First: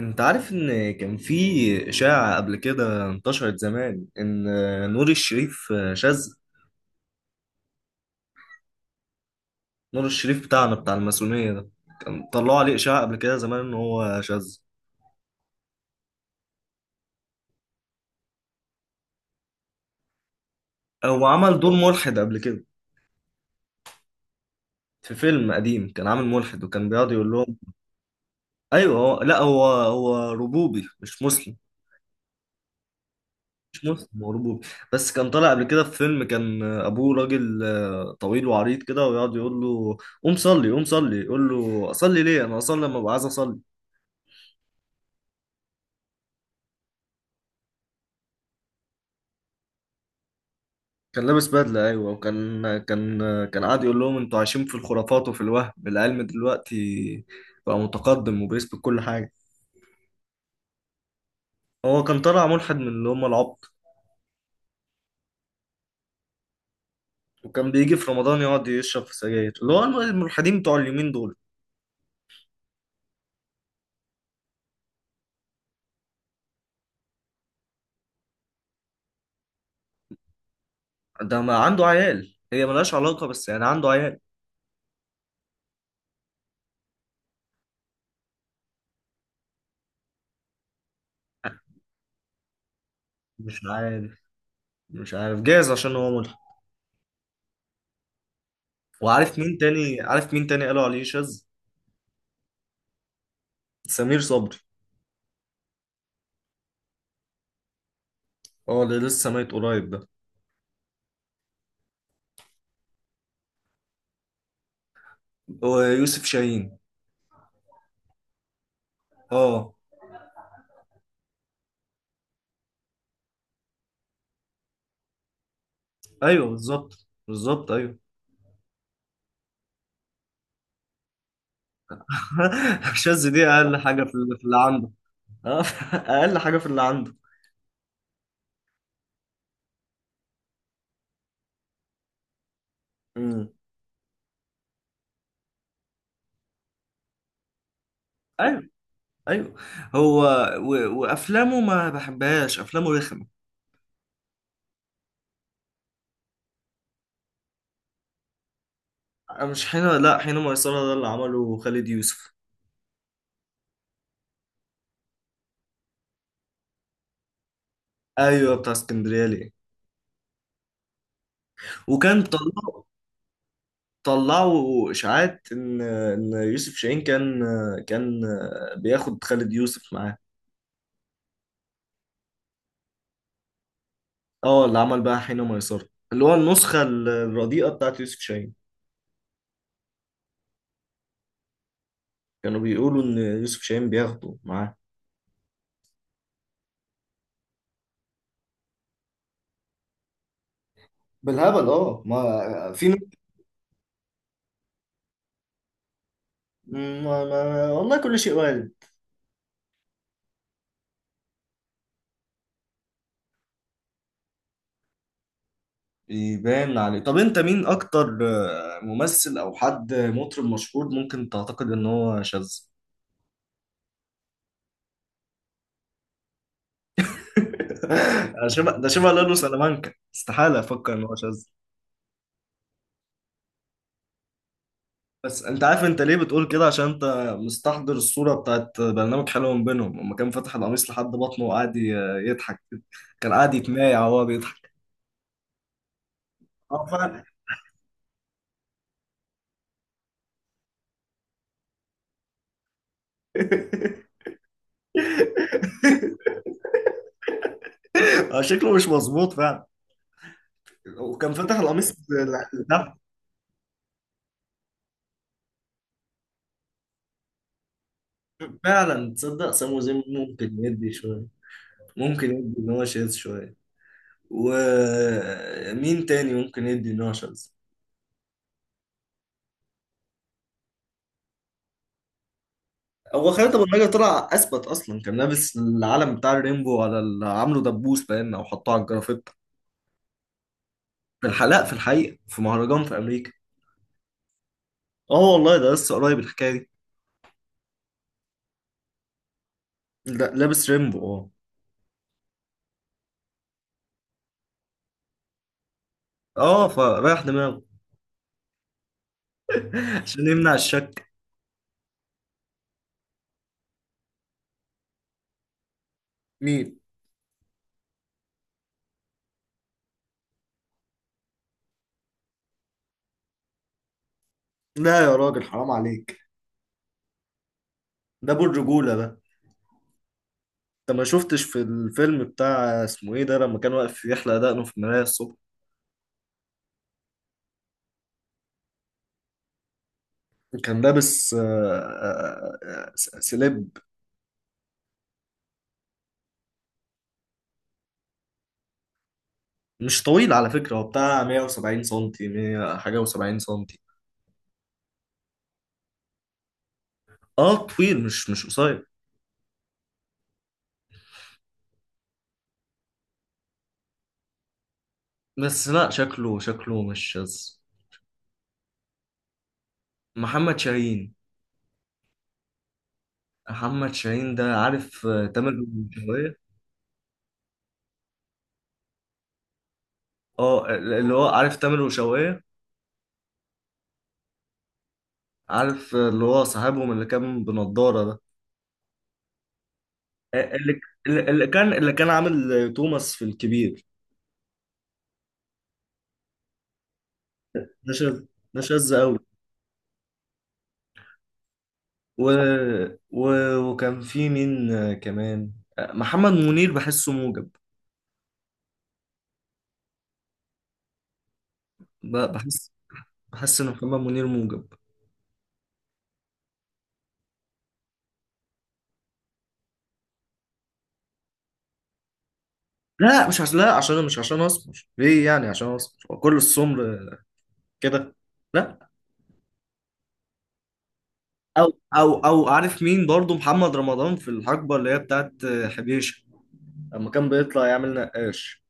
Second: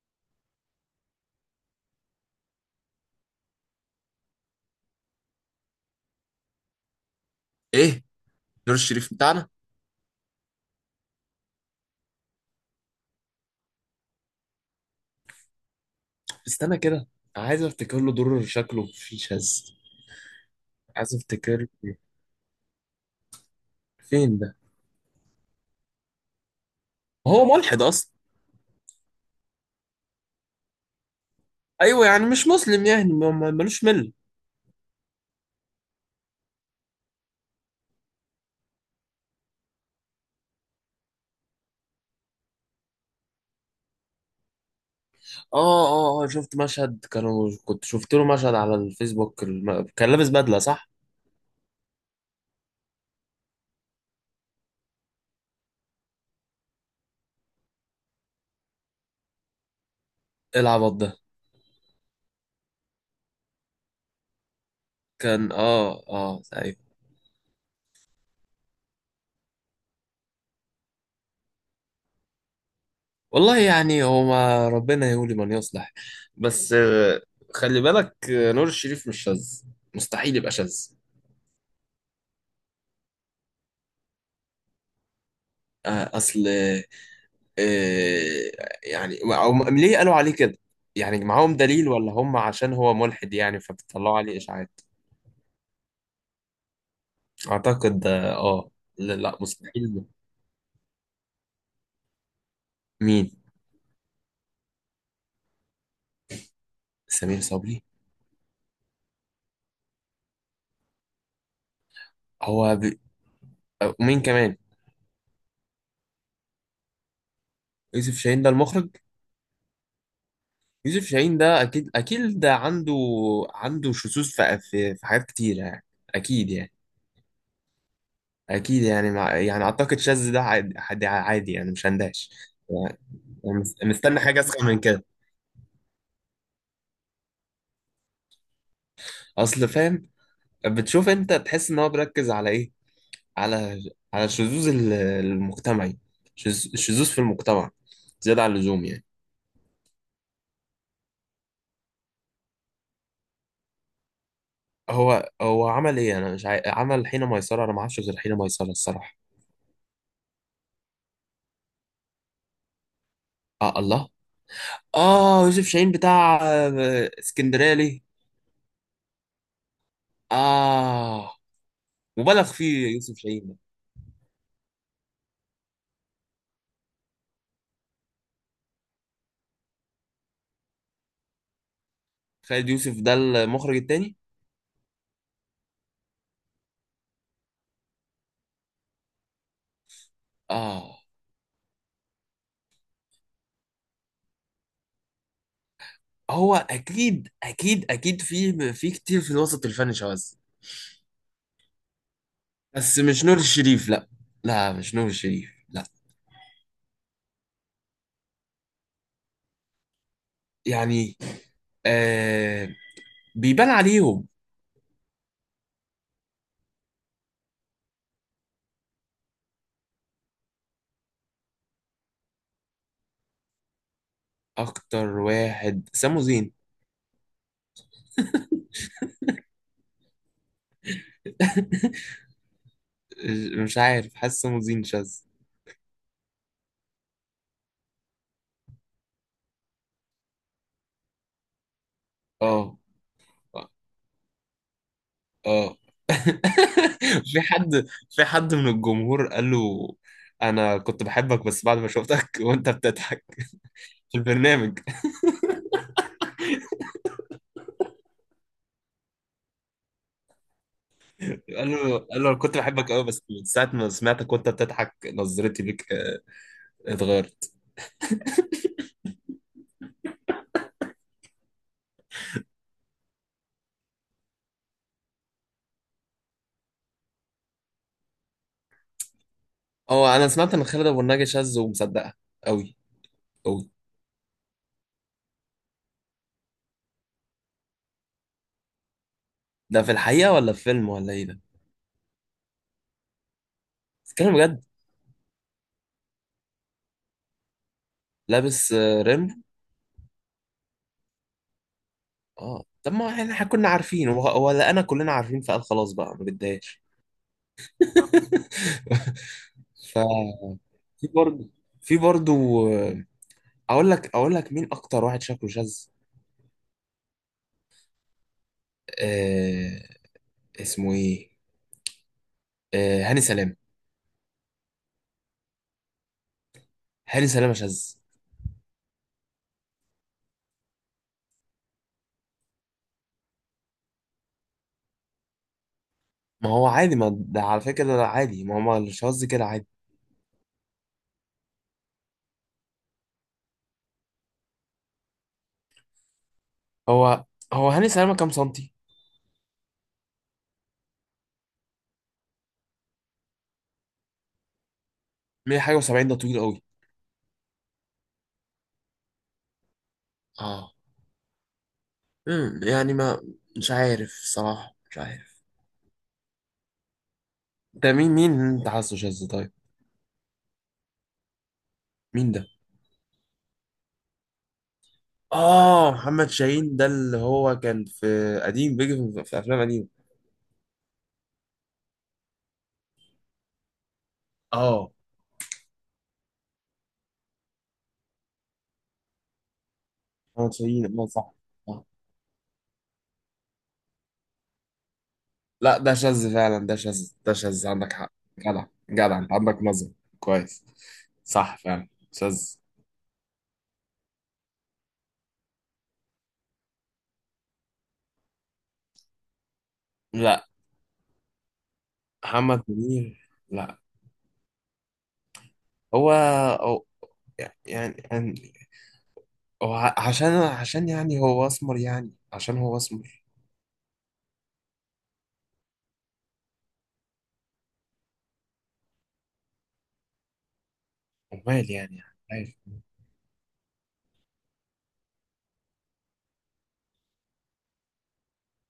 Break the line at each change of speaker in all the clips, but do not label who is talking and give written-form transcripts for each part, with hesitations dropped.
انت عارف ان كان في اشاعة قبل كده انتشرت زمان ان نور الشريف شاذ؟
ايه، نور الشريف بتاعنا؟
نور الشريف بتاعنا بتاع الماسونية ده، كان طلعوا عليه اشاعة قبل كده زمان ان هو شاذ.
استنى كده، عايز افتكر له دور شكله في شاذ. عايز
هو عمل
افتكر
دور
له.
ملحد قبل كده
فين ده؟
في فيلم قديم، كان عامل ملحد وكان بيقعد يقول
هو
لهم.
ملحد اصلا؟
ايوه، هو، لا، هو ربوبي، مش مسلم.
ايوه يعني مش مسلم، يعني
مش
ملوش مل.
مسلم، هو ربوبي. بس كان طالع قبل كده في فيلم كان ابوه راجل، طويل وعريض كده، ويقعد يقول له قوم صلي، قوم صلي، يقول له اصلي ليه، انا اصلي لما ابقى عايز اصلي.
اه شفت مشهد، كنت شفت له مشهد على الفيسبوك كان لابس بدله، صح؟
كان لابس بدلة، أيوة، وكان كان قاعد يقول لهم أنتوا عايشين في الخرافات وفي الوهم، العلم دلوقتي بقى متقدم وبيثبت كل حاجة.
إيه العبط ده؟
هو كان طالع ملحد من اللي هم العبط،
كان ايوه.
وكان بيجي في رمضان يقعد يشرب في سجاير، اللي هو الملحدين بتوع اليومين دول.
والله يعني هو، ما ربنا يولي من يصلح. بس خلي بالك، نور الشريف مش شاذ. مستحيل يبقى شاذ.
ده ما عنده عيال، هي ملهاش علاقة، بس يعني عنده عيال.
اصل، آه، يعني ليه قالوا عليه كده؟ يعني معاهم دليل، ولا هم عشان هو ملحد
مش
يعني فبيطلعوا
عارف
عليه إشاعات؟
مش عارف جايز عشان هو ملحد.
أعتقد اه آه. لا
وعارف
لا،
مين
مستحيل
تاني
ده.
عارف مين تاني قالوا عليه شاذ؟
مين؟
سمير صبري،
سمير صبري.
اه اللي لسه ميت قريب ده.
هو ب... ومين كمان؟
ويوسف شاهين.
يوسف شاهين ده المخرج.
اه،
يوسف شاهين ده أكيد أكيد ده عنده، عنده شذوذ في حاجات كتيرة يعني.
ايوه
أكيد يعني.
بالظبط بالظبط، ايوه.
أكيد يعني أعتقد شاذ ده عادي عادي عادي يعني، مش هندهش
الشاذ دي اقل
يعني.
حاجه في
مستني
اللي
حاجة
في اللي
أسخن من
عنده.
كده.
اه. اقل حاجه في اللي عنده.
أصل فاهم. بتشوف انت تحس ان هو بيركز على ايه؟
امم
على، على الشذوذ المجتمعي. الشذوذ في المجتمع زيادة عن
ايوه،
اللزوم يعني.
ايوه. هو و... وافلامه ما بحبهاش، افلامه رخمه.
هو عمل ايه؟ انا مش عاي... عمل حين ميسرة. انا ما اعرفش غير حين ميسرة الصراحة.
مش حين، لا، حين ميسره ده اللي عمله خالد يوسف.
اه الله، اه يوسف شاهين بتاع اسكندرية ليه؟
ايوه بتاع اسكندريه ليه.
اه،
وكان
مبالغ
طلعوا
فيه يوسف شاهين ده.
طلعوا اشاعات ان يوسف شاهين كان، كان بياخد خالد يوسف معاه.
خالد يوسف ده المخرج التاني؟
اه اللي عمل بقى حين ميسره، اللي هو النسخه الرديئه بتاعت يوسف شاهين.
اه.
كانوا بيقولوا ان يوسف شاهين بياخده معاه.
هو اكيد اكيد اكيد في، في كتير في الوسط الفني شواذ،
بالهبل، اه ما في.
بس مش نور الشريف، لا. لا، مش نور الشريف، لا.
ما والله كل شيء وارد.
يعني آه بيبان عليهم.
يبان عليه. طب انت مين اكتر ممثل او حد مطرب مشهور ممكن تعتقد ان هو شاذ؟
اكتر واحد سامو زين.
ده شبه لالو سلامانكا، استحالة افكر ان هو شاذ.
مش عارف، حاسس سامو زين شاذ.
بس انت عارف انت ليه بتقول كده؟ عشان انت مستحضر الصورة بتاعت برنامج حلو من بينهم، لما كان فاتح القميص لحد بطنه وقعد يضحك.
اه
كان قاعد يتمايع وهو بيضحك.
اه
اه فعلا.
في حد، في حد من الجمهور قال له: انا كنت بحبك، بس بعد ما شفتك وانت بتضحك في البرنامج.
شكله مش مظبوط فعلا، وكان فتح
قال
القميص
له، قال له: أنا كنت بحبك
لتحت.
قوي، بس من ساعه ما سمعتك وانت بتضحك نظرتي ليك اتغيرت.
فعلا، تصدق سامو زين ممكن يدي شوية، ممكن يدي ان هو شاذ شوية. ومين تاني ممكن يدي ان هو شاذ؟
اه، انا سمعت ان خالد ابو النجا شاذ، ومصدقها قوي.
هو خالد ابو
قوي.
النجا طلع اثبت اصلا، كان لابس العلم بتاع الريمبو على عامله دبوس باين، او حطه على الجرافيت.
ده في الحقيقه ولا في فيلم ولا ايه
في
ده؟
الحلقة، في الحقيقة، في مهرجان في امريكا.
بتتكلم بجد؟
اه والله ده لسه قريب الحكاية دي.
لابس ريمبو؟
لا، لابس ريمبو، اه.
اه، طب ما احنا، إحنا كنا عارفين ولا انا، كلنا عارفين، فقال خلاص بقى ما
اه
بدهاش.
فرايح دماغه
ف،
عشان يمنع
في
الشك.
برضه، في برضه، اقول لك، اقول لك مين اكتر واحد شكله شاذ.
مين؟
آه، اسمه ايه؟ آه، هاني سلام.
لا يا راجل حرام عليك،
هاني سلام شاذ؟
ده ابو الرجولة ده. انت ما شفتش في الفيلم بتاع اسمه ايه ده، لما كان واقف يحلق دقنه في المراية الصبح؟
ما هو عادي. ما ده على فكره ده عادي. ما هو الشاذ كده عادي.
كان لابس سليب.
هو هو هاني سلامه كام سنتي؟
مش طويل على فكرة، هو بتاع 170 سنتي، 100 حاجة و70 سنتي.
100 حاجه و70 ده طويل قوي.
اه طويل، مش قصير.
اه. امم، يعني ما، مش عارف صراحه، مش عارف.
بس لا، شكله مش شاذ.
ده مين، مين اللي انت حاسه شاذ طيب؟
محمد شاهين.
مين ده؟
محمد شاهين ده، عارف تامر
اه، محمد
وشوقية؟
شاهين ده اللي هو كان في، قديم، بيجي في، في افلام قديمه.
اه اللي هو عارف تامر وشوقية.
اه،
عارف اللي هو صاحبهم اللي كان بنضارة ده؟
محمد
آه، اللي
شاهين، اه
اللي
صح.
اللي كان
آه.
اللي كان عامل توماس في الكبير.
لا ده شاذ فعلا. ده شاذ، ده شاذ،
ده
عندك حق.
شاذ، ده
جدع،
شاذ قوي.
جدع، انت عندك نظر. كويس. صح فعلا
و...
شاذ.
و... وكان في مين كمان؟ محمد منير بحسه موجب.
لا
ب-
محمد
بحس
منير،
بحس ان
لا.
محمد منير موجب.
هو هو- يعني، يعني هو عشان، عشان يعني هو اسمر؟ يعني عشان هو اسمر؟
لا مش عشان، لا، عشان مش عشان اسمر، ليه يعني عشان اسمر؟ هو كل السمر كده؟ لا. او
امال يعني؟
او او
عارف.
عارف مين برضو؟ محمد رمضان في الحقبه اللي هي بتاعت حبيشه، لما كان بيطلع يعمل نقاش.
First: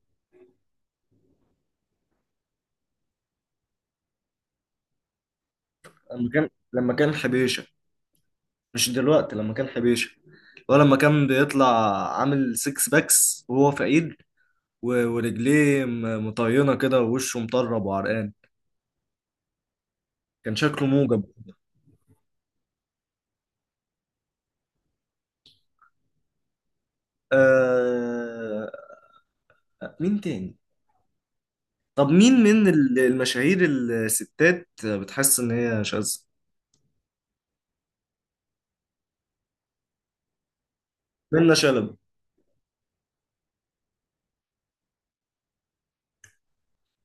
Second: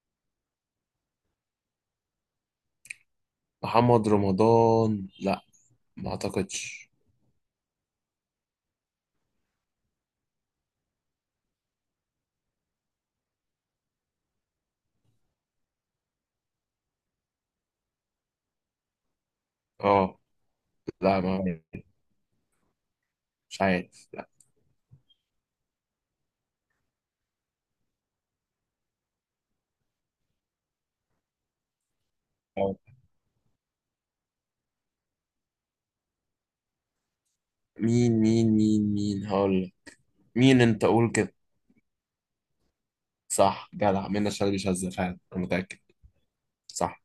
محمد رمضان؟ لا، ما
لما كان
اعتقدش.
لما كان حبيشه، مش دلوقتي، لما كان حبيشه، ولا لما كان بيطلع عامل سيكس باكس وهو فقير، ورجليه مطينة كده، ووشه مطرب وعرقان،
اه،
كان شكله
لا،
موجب.
ما طيب، مش عارف، لا.
آه... مين تاني؟ طب مين من
آه،
المشاهير الستات بتحس إن هي شاذة؟
مين مين مين مين هقول لك. مين انت، قول كده.
منة شلبي.
صح، جدع، منى شلبي شاذة فعلا، انا متأكد. صح.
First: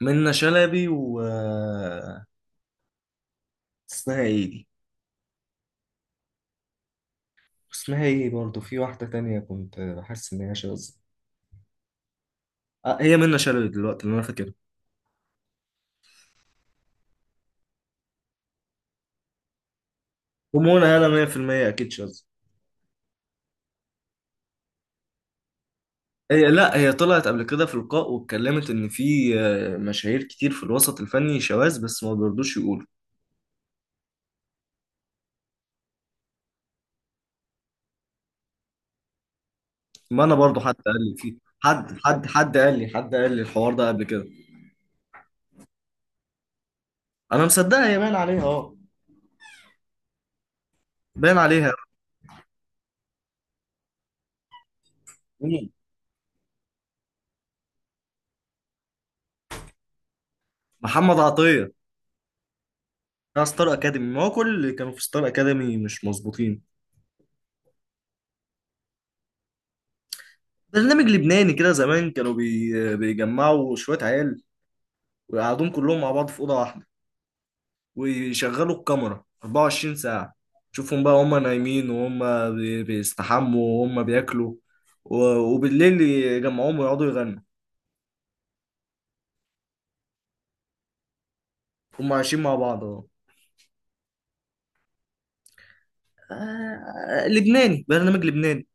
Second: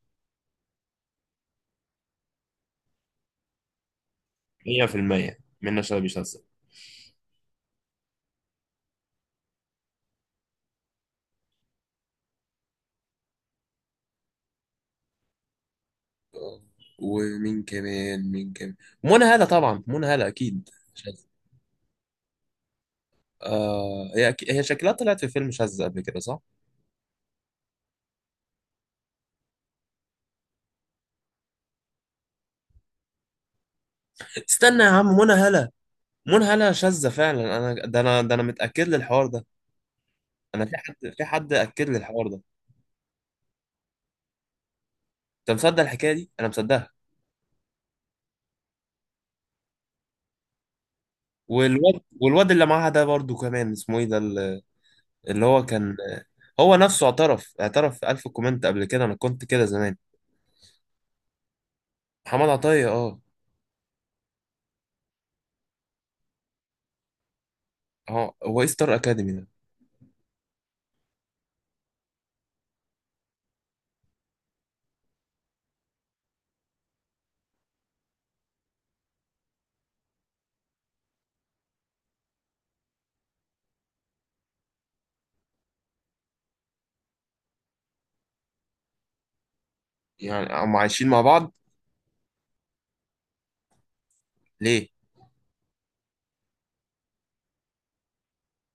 منة شلبي و اسمها ايه دي؟
100% منى شلبي شاذة.
اسمها ايه برضه، في واحدة تانية كنت بحس إن هي شاذة. آه هي منة شلبي دلوقتي اللي أنا فاكرها.
ومين كمان، مين كمان؟ منى هالة طبعا، منى هالة اكيد
ومنى هلا
شاذة.
100% أكيد شاذة.
آه هي أكيد. هي شكلها طلعت في فيلم شاذة قبل كده، صح؟
هي، لا، هي طلعت قبل كده في لقاء واتكلمت ان في مشاهير كتير في الوسط الفني شواذ، بس ما بيرضوش يقولوا.
استنى يا عم، منى هالة، منى هالة شاذة فعلا. انا ده، انا ده، انا متأكد للحوار ده.
ما انا برضو
انا،
حد
في
قال
حد،
لي،
في
فيه
حد اكد لي
حد
الحوار ده.
قال لي، الحوار ده قبل كده.
انت مصدق الحكاية دي؟ انا مصدقها.
انا مصدقها، هي باين عليها اه، باين عليها.
والواد، والواد اللي معاها ده برضو كمان اسمه ايه ده؟ اللي هو
مين؟
كان، هو نفسه اعترف، اعترف في ألف كومنت قبل كده: انا كنت كده زمان.
محمد عطية
محمد عطية؟ اه.
بتاع ستار اكاديمي. ما هو كل اللي كانوا في ستار اكاديمي مش مظبوطين.
اه، هو ايه ستار اكاديمي ده؟
برنامج لبناني كده زمان، كانوا بيجمعوا شوية عيال، ويقعدوهم كلهم مع بعض في أوضة واحدة، ويشغلوا الكاميرا 24 ساعة. شوفهم بقى هما نايمين، وهم بيستحموا، وهم بياكلوا. و- وبالليل يجمعوهم، ويقعدوا يغنوا.
يعني هم عايشين مع بعض؟
هم عايشين مع بعض اهو.
ليه؟
لبناني، برنامج لبناني.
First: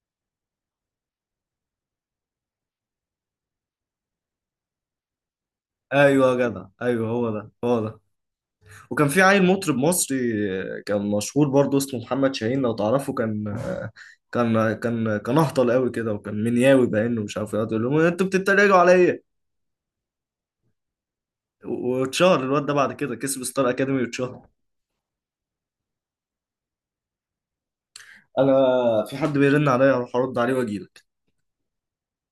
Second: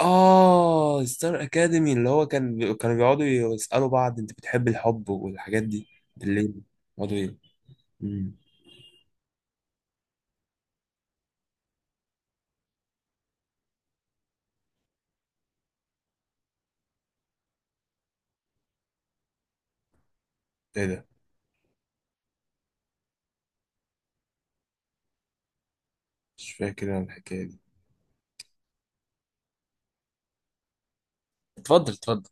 اه، ستار اكاديمي اللي هو كان كانوا بيقعدوا يسألوا بعض: انت بتحب الحب والحاجات دي؟
ايوه يا
بالليل
جدع، ايوه،
بيقعدوا
هو
ايه؟
ده هو ده.
مم.
وكان في عيل مطرب مصري كان مشهور برضه، اسمه محمد شاهين لو تعرفه. كان كان اهطل قوي كده، وكان منياوي باينه، ومش عارف ايه، يقعد يقول لهم انتوا بتتريقوا عليا.
ايه ده؟
واتشهر الواد ده بعد كده، كسب ستار اكاديمي واتشهر.
مش فاكر انا الحكاية دي.
انا، في حد بيرن عليا، هروح ارد عليه واجيلك.
اتفضل، اتفضل.